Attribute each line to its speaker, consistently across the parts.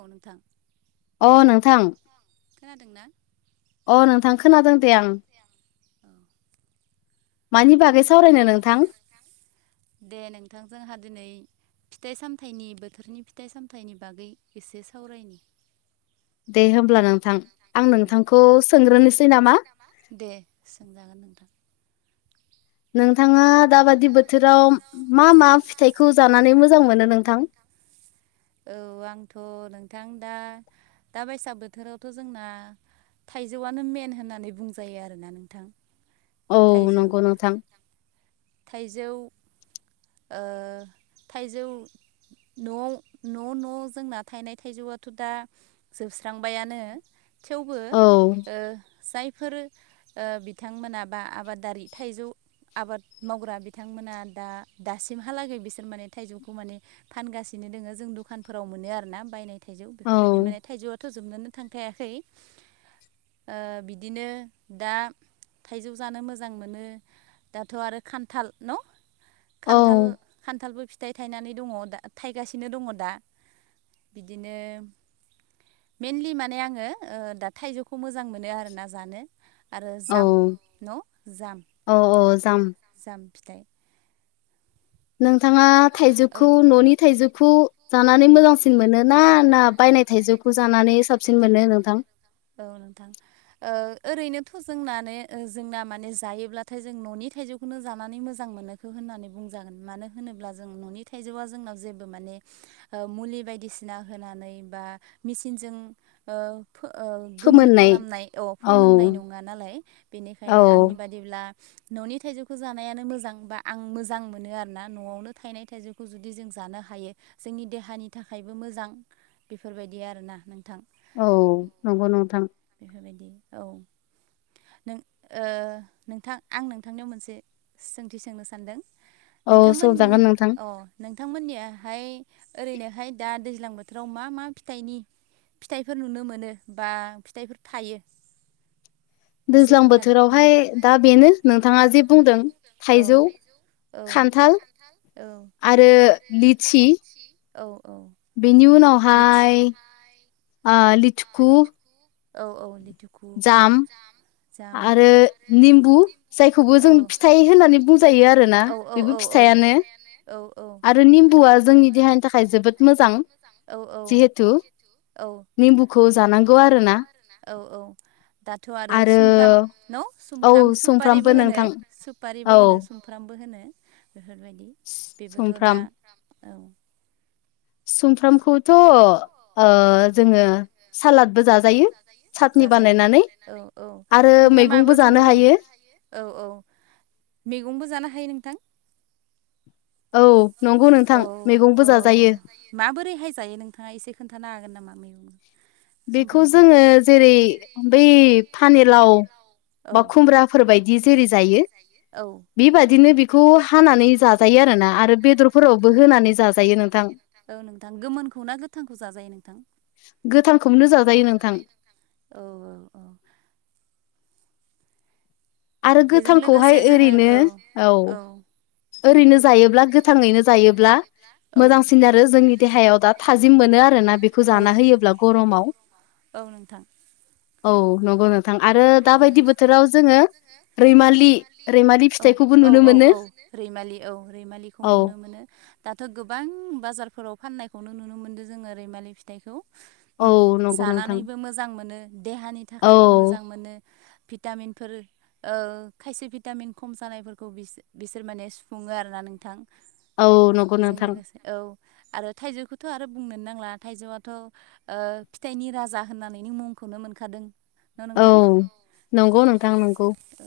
Speaker 1: औ नोंथां
Speaker 2: अ नोंथां
Speaker 1: खोनादोंना
Speaker 2: अ नोंथां खोनादों दे आं
Speaker 1: औ
Speaker 2: मानि बागै सावरायनो नोंथां
Speaker 1: दे नोंथां जोंहा दिनै फिथाइ सामथायाइनि बोथोरनि फिथाइ सामथाइनि बागै एसे सावरायनि
Speaker 2: दे होमब्ला नोंथां आं
Speaker 1: औ
Speaker 2: नोंथांखौ सोंग्रोनोसै नामा
Speaker 1: दे सोंजागोन नोंथां
Speaker 2: नोंथाङा दाबादि बोथोराव मा मा फिथाइखौ जानानै मोजां मोनो नोंथां
Speaker 1: औ आंथ' नोंथां दा दा बैसाग बोथोरावथ' जोंना थाइजौआनो मेन होननानै बुंजायो आरोना नोंथां
Speaker 2: औ
Speaker 1: थाइजौ
Speaker 2: नंगौ नोंथां
Speaker 1: थाइजौ थाइजौ न'आव न' न' जोंना थाइनाय थाइजौआथ' दा जोबस्रांबायानो थेवबो
Speaker 2: औ
Speaker 1: जाय फोर बिथांमोना बा आबादारि थाइजौ आबाद मावग्रा बिथांमोना दा दासिमहालागै बिसोर माने थाइजौखौ माने फानगासिनो दोङो जों दखानफोराव मोनो आरोना बायनाय थाइजौ
Speaker 2: औ
Speaker 1: बेफोरबायदि माने थाइजौआथ' जोबनोनो थांखायाखै बिदिनो दा थाइजौ जानो मोजां मोनो दाथ' आरो खान्थाल न'
Speaker 2: औ
Speaker 1: खान्थाल खान्थालबो फिथाय फिथाइ थायनानै दङ द थायगासिनो दङ दा बिदिनो मेनलि माने आङो ओ दा थाइजौखौ मोजां मोनो आरो ना जानो आरो
Speaker 2: औ
Speaker 1: जाम न' जाम
Speaker 2: औ औ जाम
Speaker 1: जाम फिथाइ
Speaker 2: नोंथाङा
Speaker 1: औ
Speaker 2: थाइजौखौ न'नि थाइजौ खौ जानानै मोजांसिन मोनो ना ना बायनाय थाइजौखौ जानानै साबसिन मोनो नोंथां
Speaker 1: औ नोंथां ओ ओरैनोथ' जों माने जोंना माने जायोब्लाथाय जों न'नि थाइजौखौनो जानानै मोजां मोनोखो होननानै बुंजागोन मानो होनोब्ला जों न'नि थाइजौआ जोंनाव जेबो माने ओ मुलि बायदिसिना होनानै बा मेसिनजों ओ फो ओ गोमोन
Speaker 2: फोमोननाय
Speaker 1: खालामनाय औ फोमोननाय नंङा नालाय बेनिखायनो आंनि
Speaker 2: औ
Speaker 1: बादिब्ला न'नि थाइजौखौ जानायानो मोजां बा आं मोजां मोनो आरोना न'आवनो थायनाय थाइजौखौ जुदि जों जानो हायो जोंनि देहानि थाखायबो मोजां बेफोरबायदि आरोना नोंथां
Speaker 2: औ नंगौ नोंथां
Speaker 1: बेफोरबायदि औ
Speaker 2: [inaudible]
Speaker 1: नों ओ नोंथां आं नोंथांनियाव मोनसे सोंथि सोंनो सानदों
Speaker 2: औ
Speaker 1: नोंथांमोन
Speaker 2: सोंजागोन नोंथां
Speaker 1: औ नों थांमोननियाहाय ओरैनोहाय दा दैज्लां बोथोराव मा मा फिथाइनि फिथाइफोर नुनो मोनो बा फिथाइफोर थायो। एसे
Speaker 2: दैज्लां
Speaker 1: खोन्थादो नोंथां
Speaker 2: बोथोरावहाय दा बेनो नोंथांङा जे बुंदों
Speaker 1: बुंदों
Speaker 2: थाइजौ
Speaker 1: औ थाइजौ
Speaker 2: खान्थाल
Speaker 1: खान्थाल
Speaker 2: आरो लिचि
Speaker 1: औ - औ लिचि बेनि उनावहाय
Speaker 2: आ लिथुखु
Speaker 1: औ - औ लिटुखौ जाम
Speaker 2: आरो निम्बु जायखौबो
Speaker 1: औ
Speaker 2: जों फिथाइ होननानै बुंजायो आरोना
Speaker 1: औ औ
Speaker 2: बेबो
Speaker 1: औ
Speaker 2: फि थायानो
Speaker 1: औ औ
Speaker 2: आरो निम्बुआ जोंनि देहानि थाखाय जोबोद मोजां
Speaker 1: औ
Speaker 2: जिहेथु
Speaker 1: औ औ
Speaker 2: निमबुखौ जानांगौ आरोना
Speaker 1: औ औ
Speaker 2: [inaudible]
Speaker 1: दाथ' आरो सुमफ्राम न'
Speaker 2: औ
Speaker 1: सुमफ्राम
Speaker 2: सुमफ्रामबो
Speaker 1: सुपारिबो होनो
Speaker 2: नोंथां औ
Speaker 1: सुपारिबो होनो सुमफ्राम बो होनो बेफोरबायदि बेबोथ' दा
Speaker 2: सुमफ्राम
Speaker 1: औ
Speaker 2: सुमफ्रामखौथ' ओ जोंङो सालादबो जा यो सातनि
Speaker 1: जाजायो
Speaker 2: बानायनानै
Speaker 1: औ औ
Speaker 2: आरो
Speaker 1: सुमफ्रामाबो
Speaker 2: मैगंबो जानो
Speaker 1: जोंनि
Speaker 2: हायो।
Speaker 1: औ - औ मैगंबो जानो हायो नोंथां
Speaker 2: औ नंगौ नोंथां
Speaker 1: औ
Speaker 2: मैगंबो
Speaker 1: - औ
Speaker 2: जाजायो
Speaker 1: माबोरैहाय जायो नोंथांङा एसे खोन्थानो हागोन नामा मैगं
Speaker 2: बेखौ
Speaker 1: सुमफ्रामखौ
Speaker 2: जोंङो जेरै बै फानिलाव
Speaker 1: औ
Speaker 2: बा खुमब्राफोरबायायदि जेरै जायो।
Speaker 1: औ
Speaker 2: बेबायदिनो बेखौ हानानै जाजायो आरोना आरो बेदरफोरावबो होनानै जाजायो नोंथां
Speaker 1: औ नोंथां गोमोनखौ ना गोथांखौ जाजायो नोंथां
Speaker 2: गोथांखौनो जाजायो नोंथां
Speaker 1: औ औ औ
Speaker 2: आरो
Speaker 1: बेजों लोगोसे
Speaker 2: गोथांखौहाय
Speaker 1: जोङो
Speaker 2: ओरैनो
Speaker 1: औ
Speaker 2: औ ओरैनो जायोब्ला गोथांङैनो जायोब्ला
Speaker 1: औ
Speaker 2: मोजांसिन आरो जोंनि देहायाव दा थाजिम मोनो आरोना बेखौ जाना होयोब्ला गरमाव [inaudible]
Speaker 1: औ नोंथां
Speaker 2: औ नंगौ नोंथां आरो दाबायदि बोथोराव जोंङो रैमालि रैमालि फिथाइखौबो
Speaker 1: औ औ
Speaker 2: नुनो
Speaker 1: औ
Speaker 2: मोनो।
Speaker 1: औ रैमालि औ रैमालिखौ
Speaker 2: औ
Speaker 1: नुनो मोनो। दाथ' गोबां बाजारफोराव फाननायखौनो नुनो मोनदों जोंङो रैमालि फिथाइखौ
Speaker 2: औ नंगौ नोंथां
Speaker 1: जानानैबो मोजां मोनो देहानि
Speaker 2: औ
Speaker 1: थाखायबो मोजां मोनो भिटामिनफोर खायसे भिटामिन खम जानायफोरखौ बिसोर माने सुफुं आरोना नोंथां
Speaker 2: औ नंगौ
Speaker 1: बे
Speaker 2: नोंथां
Speaker 1: लोगोसे औ आरो थाइजौ आरो बुंनोनो नांला थाइजौआथ' फिथाइनि राजा होननानैनि मुंखौनो मोनखादों न'
Speaker 2: औ
Speaker 1: नोंथां
Speaker 2: नंगौ नोंथां नंगौ
Speaker 1: औ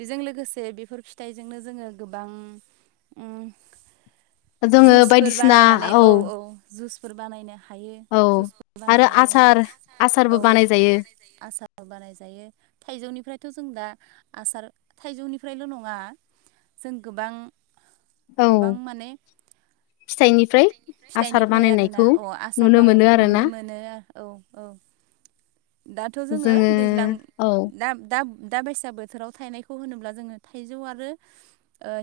Speaker 1: बेजों लोगोसे बेफोर फिथाइजोंनो जोङो गोबां उ
Speaker 2: जोङो
Speaker 1: जुसफोर
Speaker 2: बायदिसिना
Speaker 1: बानायनानै औ औ जुसफोर बानायनो हायो
Speaker 2: औ
Speaker 1: जुसफोर
Speaker 2: आरो
Speaker 1: बानायनानै
Speaker 2: आसार आसारबो
Speaker 1: औ
Speaker 2: बानायजायो
Speaker 1: आसार बानाय जायो थाइजौनिफ्राय थ' जों दा आसार थाइजौनिफ्रायल' नङा जों गोबां
Speaker 2: औ
Speaker 1: गोबां माने
Speaker 2: [inaudible] फिथाइनिफ्राय आसार
Speaker 1: फिथाइनिफ्राय आरोना
Speaker 2: बानायनायखौ
Speaker 1: अ आसार
Speaker 2: नुनो मोनो
Speaker 1: बानायनायखौ नुनो
Speaker 2: आरोना
Speaker 1: मोनो औ औ दाथ' जोङो दैज्लां
Speaker 2: औ
Speaker 1: ना दा दाबायसा बोथोराव थायनायखौ होनोब्ला जोङो थाइजौ आरो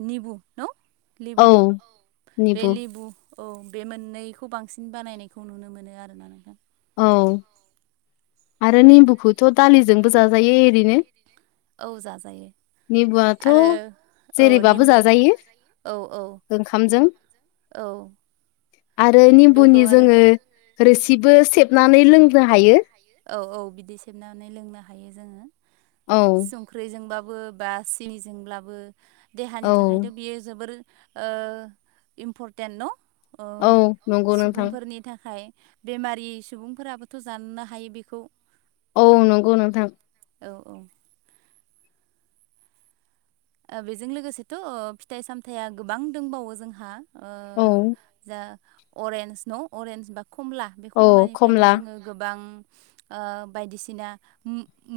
Speaker 1: निबु न लेबु
Speaker 2: औ
Speaker 1: बे
Speaker 2: निबु
Speaker 1: लेबु औ बे मोननैखौ बांसिन बानायनायखौ नुनो मोनो आरोना नोंथां
Speaker 2: औ आरो नेम्बुखौथ' दालिजोंबो जाजायो एरैनो
Speaker 1: औ जाजायो
Speaker 2: निबुआथ'
Speaker 1: आरो औ
Speaker 2: जेरैबाबो
Speaker 1: निम्बु
Speaker 2: जाजायो
Speaker 1: औ औ
Speaker 2: ओंखामजों
Speaker 1: औ
Speaker 2: आरो निम्बुनि
Speaker 1: बेखौ
Speaker 2: जोङो
Speaker 1: आरो
Speaker 2: रोसिबो सेबनानै लोंनो हायो।
Speaker 1: औ औ बिदि सेबनानै लोंनो हायो जोङो
Speaker 2: औ
Speaker 1: संख्रिजोंबो बो बा सिनिजोंब्लाबो देहानि
Speaker 2: औ
Speaker 1: थाखायथ' बियो जोबोर इम्परटेन्ट
Speaker 2: औ
Speaker 1: न'
Speaker 2: नंगौ नोंथां
Speaker 1: सुबुंफोरनि थाखाय बेमारि सुबुंफोराबोथ' जानोनो हायो बेखौ
Speaker 2: औ नंगौ नोंथां
Speaker 1: औ औ बेजों लोगोसेथ' फिथाइ सामथाइया गोबां दंबावो जोंहा
Speaker 2: औ
Speaker 1: जा अरेन्ज न' अरेन्ज बा कमला बे
Speaker 2: औ
Speaker 1: खमलानिफ्रायथ'
Speaker 2: खमला
Speaker 1: जोङो गोबां बायदिसिना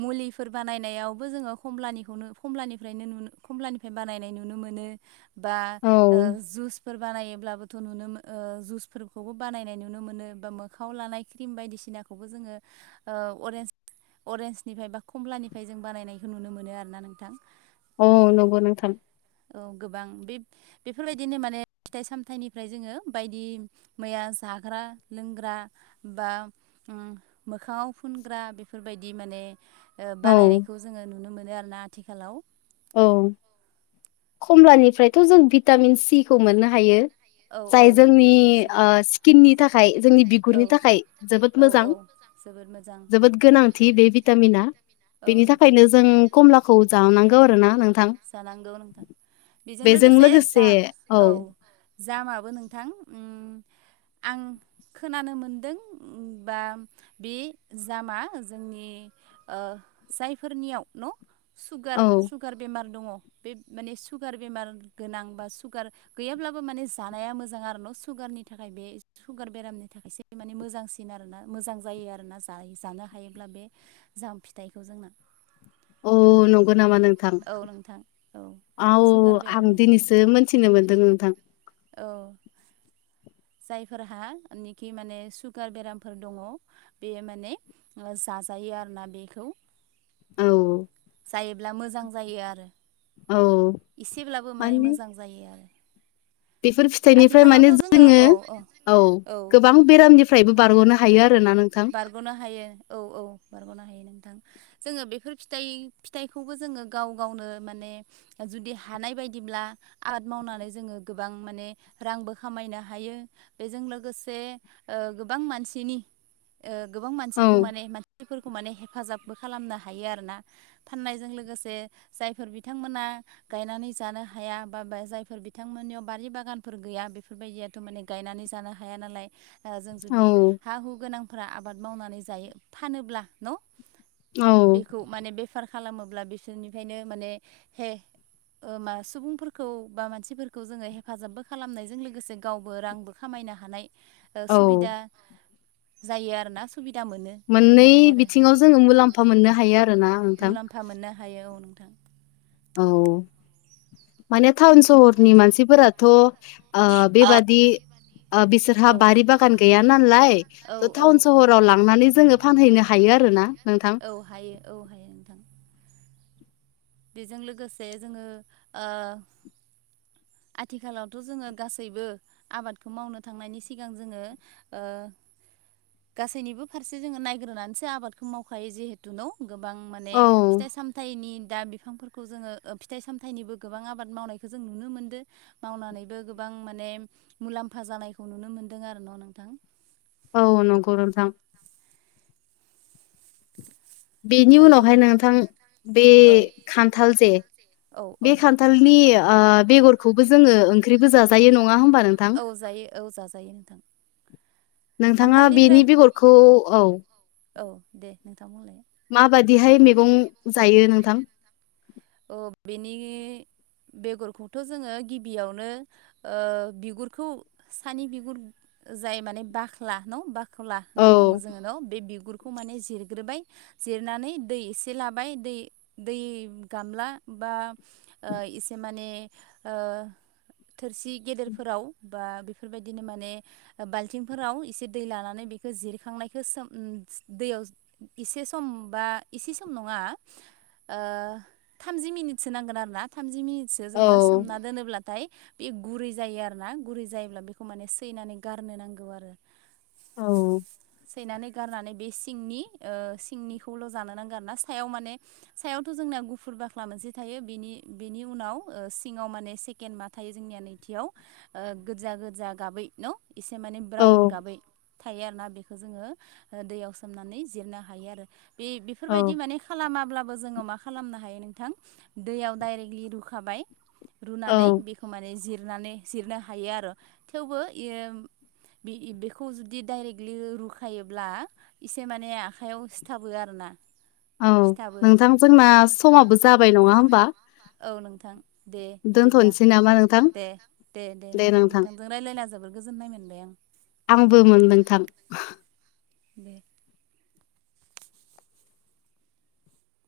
Speaker 1: मुलिफोर बानायनायावबो जोङो खमलानिखौनो खमलानि खमलानिफ्राय बानायनाय नुनो मोनो बा
Speaker 2: औ
Speaker 1: जुस फोर बानायोबब्लाबोथ' नुनो मोन जुसफोरखौबो बानायनाय नुनो मोनो बा मोखाङाव लानाय क्रिम बायदिसिना सिनाखौबो जोङो अरेन्ज अरेन्सनिफ्राय बा कमलानिफ्राय जों बानायनायखौ नुनो मोनो आरो ना नोंथां
Speaker 2: औ नंगौ नोंथां
Speaker 1: औ गोबां बे बेफोरबायदिनो माने फिथाइ सामथाइनिफ्राय जोङो बायदि मैया जाग्रा लोंग्रा बा मोखाङाव फुनग्रा बेफोरबायदि माने
Speaker 2: औ
Speaker 1: बानायनायखौ जोङो नुनो मोनो आरोना आथिखालाव
Speaker 2: औ कमलानिफ्रायथ' जों भिटामिन सिखौ मोननो हायो जाय जोंनि
Speaker 1: भिटामिन
Speaker 2: स्किननि थाखाय जोंनि बिगुरनि थाखाय जोबोद
Speaker 1: औ
Speaker 2: मोजां
Speaker 1: औ जोबोद मोजां
Speaker 2: जोबोद गोनांथि बे भितामिना
Speaker 1: औ
Speaker 2: बेनि
Speaker 1: नोंथां।
Speaker 2: थाखायनो जों कमलाखौ जानांगौ
Speaker 1: जानांगौ नोंथां जानांगौ बेजों लोगोसे जा औ जामाबो नोंथां आं खोनानो मोनदों बा बे जामा जोंनि जायफोरनियाव न' सुगार
Speaker 2: औ
Speaker 1: सुगार बेमार दङ बे माने सुगार बेमार गोनां बा सुगार गैयाब्लाबो माने जानाया मोजां आरो न' सुगारनि थाखाय बे सुगार बेरामनि थाखायसो माने मोजांसिन आरोना मोजां जा जायो आरोना जा जानो हायोब्ला बे जाम फिथाइखौ जोंना
Speaker 2: अ नंगौ नामा नोंथां
Speaker 1: औ नोंथां
Speaker 2: औ
Speaker 1: सुगार
Speaker 2: आं
Speaker 1: बेरामनि थाखाय
Speaker 2: दिनैसो मोनथिनो मोनदों नोंथां
Speaker 1: औ जायफोरहाानिखि माने सुगार बेरामफोर दङ बे माने जा जायो आरोना बेखौ
Speaker 2: औ
Speaker 1: जायोब्ला मोजां जायो आरो
Speaker 2: औ
Speaker 1: एसेब्लाबो माने मोजां जायो आरो
Speaker 2: बेफोर फिथाइनिफ्राय माने जोङो औ गोबां बेरामनिफ्रायबो बारग'नो हायो आरो ना नों
Speaker 1: बारग'नो हायो औ औ बारग'नो हायो नोंथां जोङो बेफोर फिथाइ फिथाइखौबो जोङो गाव गावनो माने जुदि हानाय बायदि होनब्ला आबाद मावनानै जोङो गोबां माने रांबो खामायनो हायो बेजों लोगोसे गोबां मानसिनि गोबां
Speaker 2: औ
Speaker 1: मानसिखौ माने मानसिफोरखौ माने हेफाजाब बो खालामनो हायो आरोना फाननायजों लोगोसे जायफोर बिथांमोना गायनानै जानो हाया बा जायफोर बिथांमोननियाव बारि बागान फोर गैया बेफोरबायदियाथ' माने गायनानै जानो हाया नालाय जों
Speaker 2: औ
Speaker 1: जुदि हा हु गोनां फोरा आबाद मावनानै जायो फानोब्ला न
Speaker 2: औ
Speaker 1: बेखौ मान बेफार खालामोब्ला बिसोरनिफ्रायनो माने हे मा सुबुंफोरखौ बा मानसिफोरखौ जोङो हेफाजाबबो खालामनायजों लोगोसे गावबो रांबो खामायनो हानाय
Speaker 2: औ
Speaker 1: सुबिदा जायो आरोना सुबिदा मोनो
Speaker 2: मोननै
Speaker 1: बेफोरबायदि आरो
Speaker 2: बिथिङाव जोङो मुलाम्फा मोननो हायो आरो ना नोंथां
Speaker 1: थां
Speaker 2: औ माने टाउन सहरनि मानसिफोराथ' ओ बेबादि बिसोरहा
Speaker 1: औ
Speaker 2: बारि बागान गैया नालाय
Speaker 1: औ
Speaker 2: थ
Speaker 1: औ
Speaker 2: टाउन
Speaker 1: औ
Speaker 2: सहराव लांनानै जोङो फानहैनो हा हायो आरो ना
Speaker 1: औ हायो औ हायो नोंथां बेजों लोगोसे जोङो ओ
Speaker 2: [inaudible]
Speaker 1: आथिखालावथ' जोङो गासैबो आबादखौ मावनो थांनायनि सिगां जोङो ओ गासैनिबो फारसे जोङो नायग्रोनानैसो आबादखौ मावखायो जिहेथु न' गोबां माने
Speaker 2: औ
Speaker 1: फिथाइ सामथाइनि दा बिफांफोरखौ जोङो फिथाइ सामथाइनिबो गोबां आबाद मावनायखौ जों नुनो मोनदों मावनानैबो गोबां माने मुलाम्फा जानायखौ नुनो मोनदों आरो न' नोंथां
Speaker 2: औ नंगौ नोंथां बेनि
Speaker 1: थाइजौ
Speaker 2: उनावहाय नोंथां बे
Speaker 1: औ
Speaker 2: खान्थाल जे
Speaker 1: औ औ
Speaker 2: बे खान्थालनि आ बेगरखौबो जोङो ओंख्रिबो जाजायो नङा होमबा नोंथां
Speaker 1: औ जायो औ जाजायो नोंथां
Speaker 2: नोंथाङा
Speaker 1: खान्थालनिफ्राय
Speaker 2: बेनि बेगरखौ औ
Speaker 1: औ दे नोंथां बुंलाय
Speaker 2: माबादिहाय मैगं जायो नोंथां
Speaker 1: अ बेनि बेगरखौथ' जोङो गिबियावनो बिगुरखौ सानि बिगुर जाय माने बाख्ला न' बाख्ला
Speaker 2: औ
Speaker 1: होनना बुङो जोङो न' बे बिगुर खौ माने जिरग्रोबाय जिरनानै दै एसे लाबाय दै दै गामला बा ओ एसे माने ओ थोरसि गेदेरफोराव बा बेफोरबायदिनो माने बाल्थिंफोराव एसे दै लानानै बेखौ जिरखांनायखो सोम दैयाव एसे सम बा इसे सम नङा ओ थामजि मिनिटसो नांगोन आरो ना थामजि मिनिटसो
Speaker 2: औ
Speaker 1: जोङो सोमना दोनोब्लाथाय बे गुरै जायो आरोना गुरै जायोब्ला बेखौ माने सैनानै गारनो नांगौ आरो।
Speaker 2: औ
Speaker 1: सैनानै गारनानै बे सिंनि ओ सिंनिखौल' जानो नांगोन ना सायाव माने सायावथ' जोंना गु फुर बाख्ला मोनसे थायो बेनि बेनि उनाव सिङाव माने सेकेण्ड मा थायो जोंनिया नैथियाव ओ गोजा गोजा गाबै न? इसे माने
Speaker 2: औ
Speaker 1: ब्राउन गाबै थायो आरो ना बेखौ जोङो दैयाव सोमनानै जिरनो हायो आरो। बे बेफोरबायदि
Speaker 2: औ
Speaker 1: माने खालामाब्लाबो जोङो मा खालामनो हायो हायो नोंथां दैयाव दाइरेकलि रुखांबाय
Speaker 2: औ
Speaker 1: बेखौ माने जिरना रनानै जिरनो हायो आरो थेवबो बेखौ जुदि डाइरेक्टलि रुखायोब्ला एसे माने आखायाव सिथाबो आरोना।
Speaker 2: औ
Speaker 1: सिथाबो
Speaker 2: नोंथां जोंना समाबो जाबाय नङा होमबा?
Speaker 1: औ नोंथां दे बिदिब्ला
Speaker 2: दोनथ'नोसै नामा नोंथां
Speaker 1: दे दे दे नोंथां नोंथांजों रायलाय खेला जोबोर गोजोननाय मोनबाय आं।
Speaker 2: आंबो मोनदों नोंथां।
Speaker 1: बे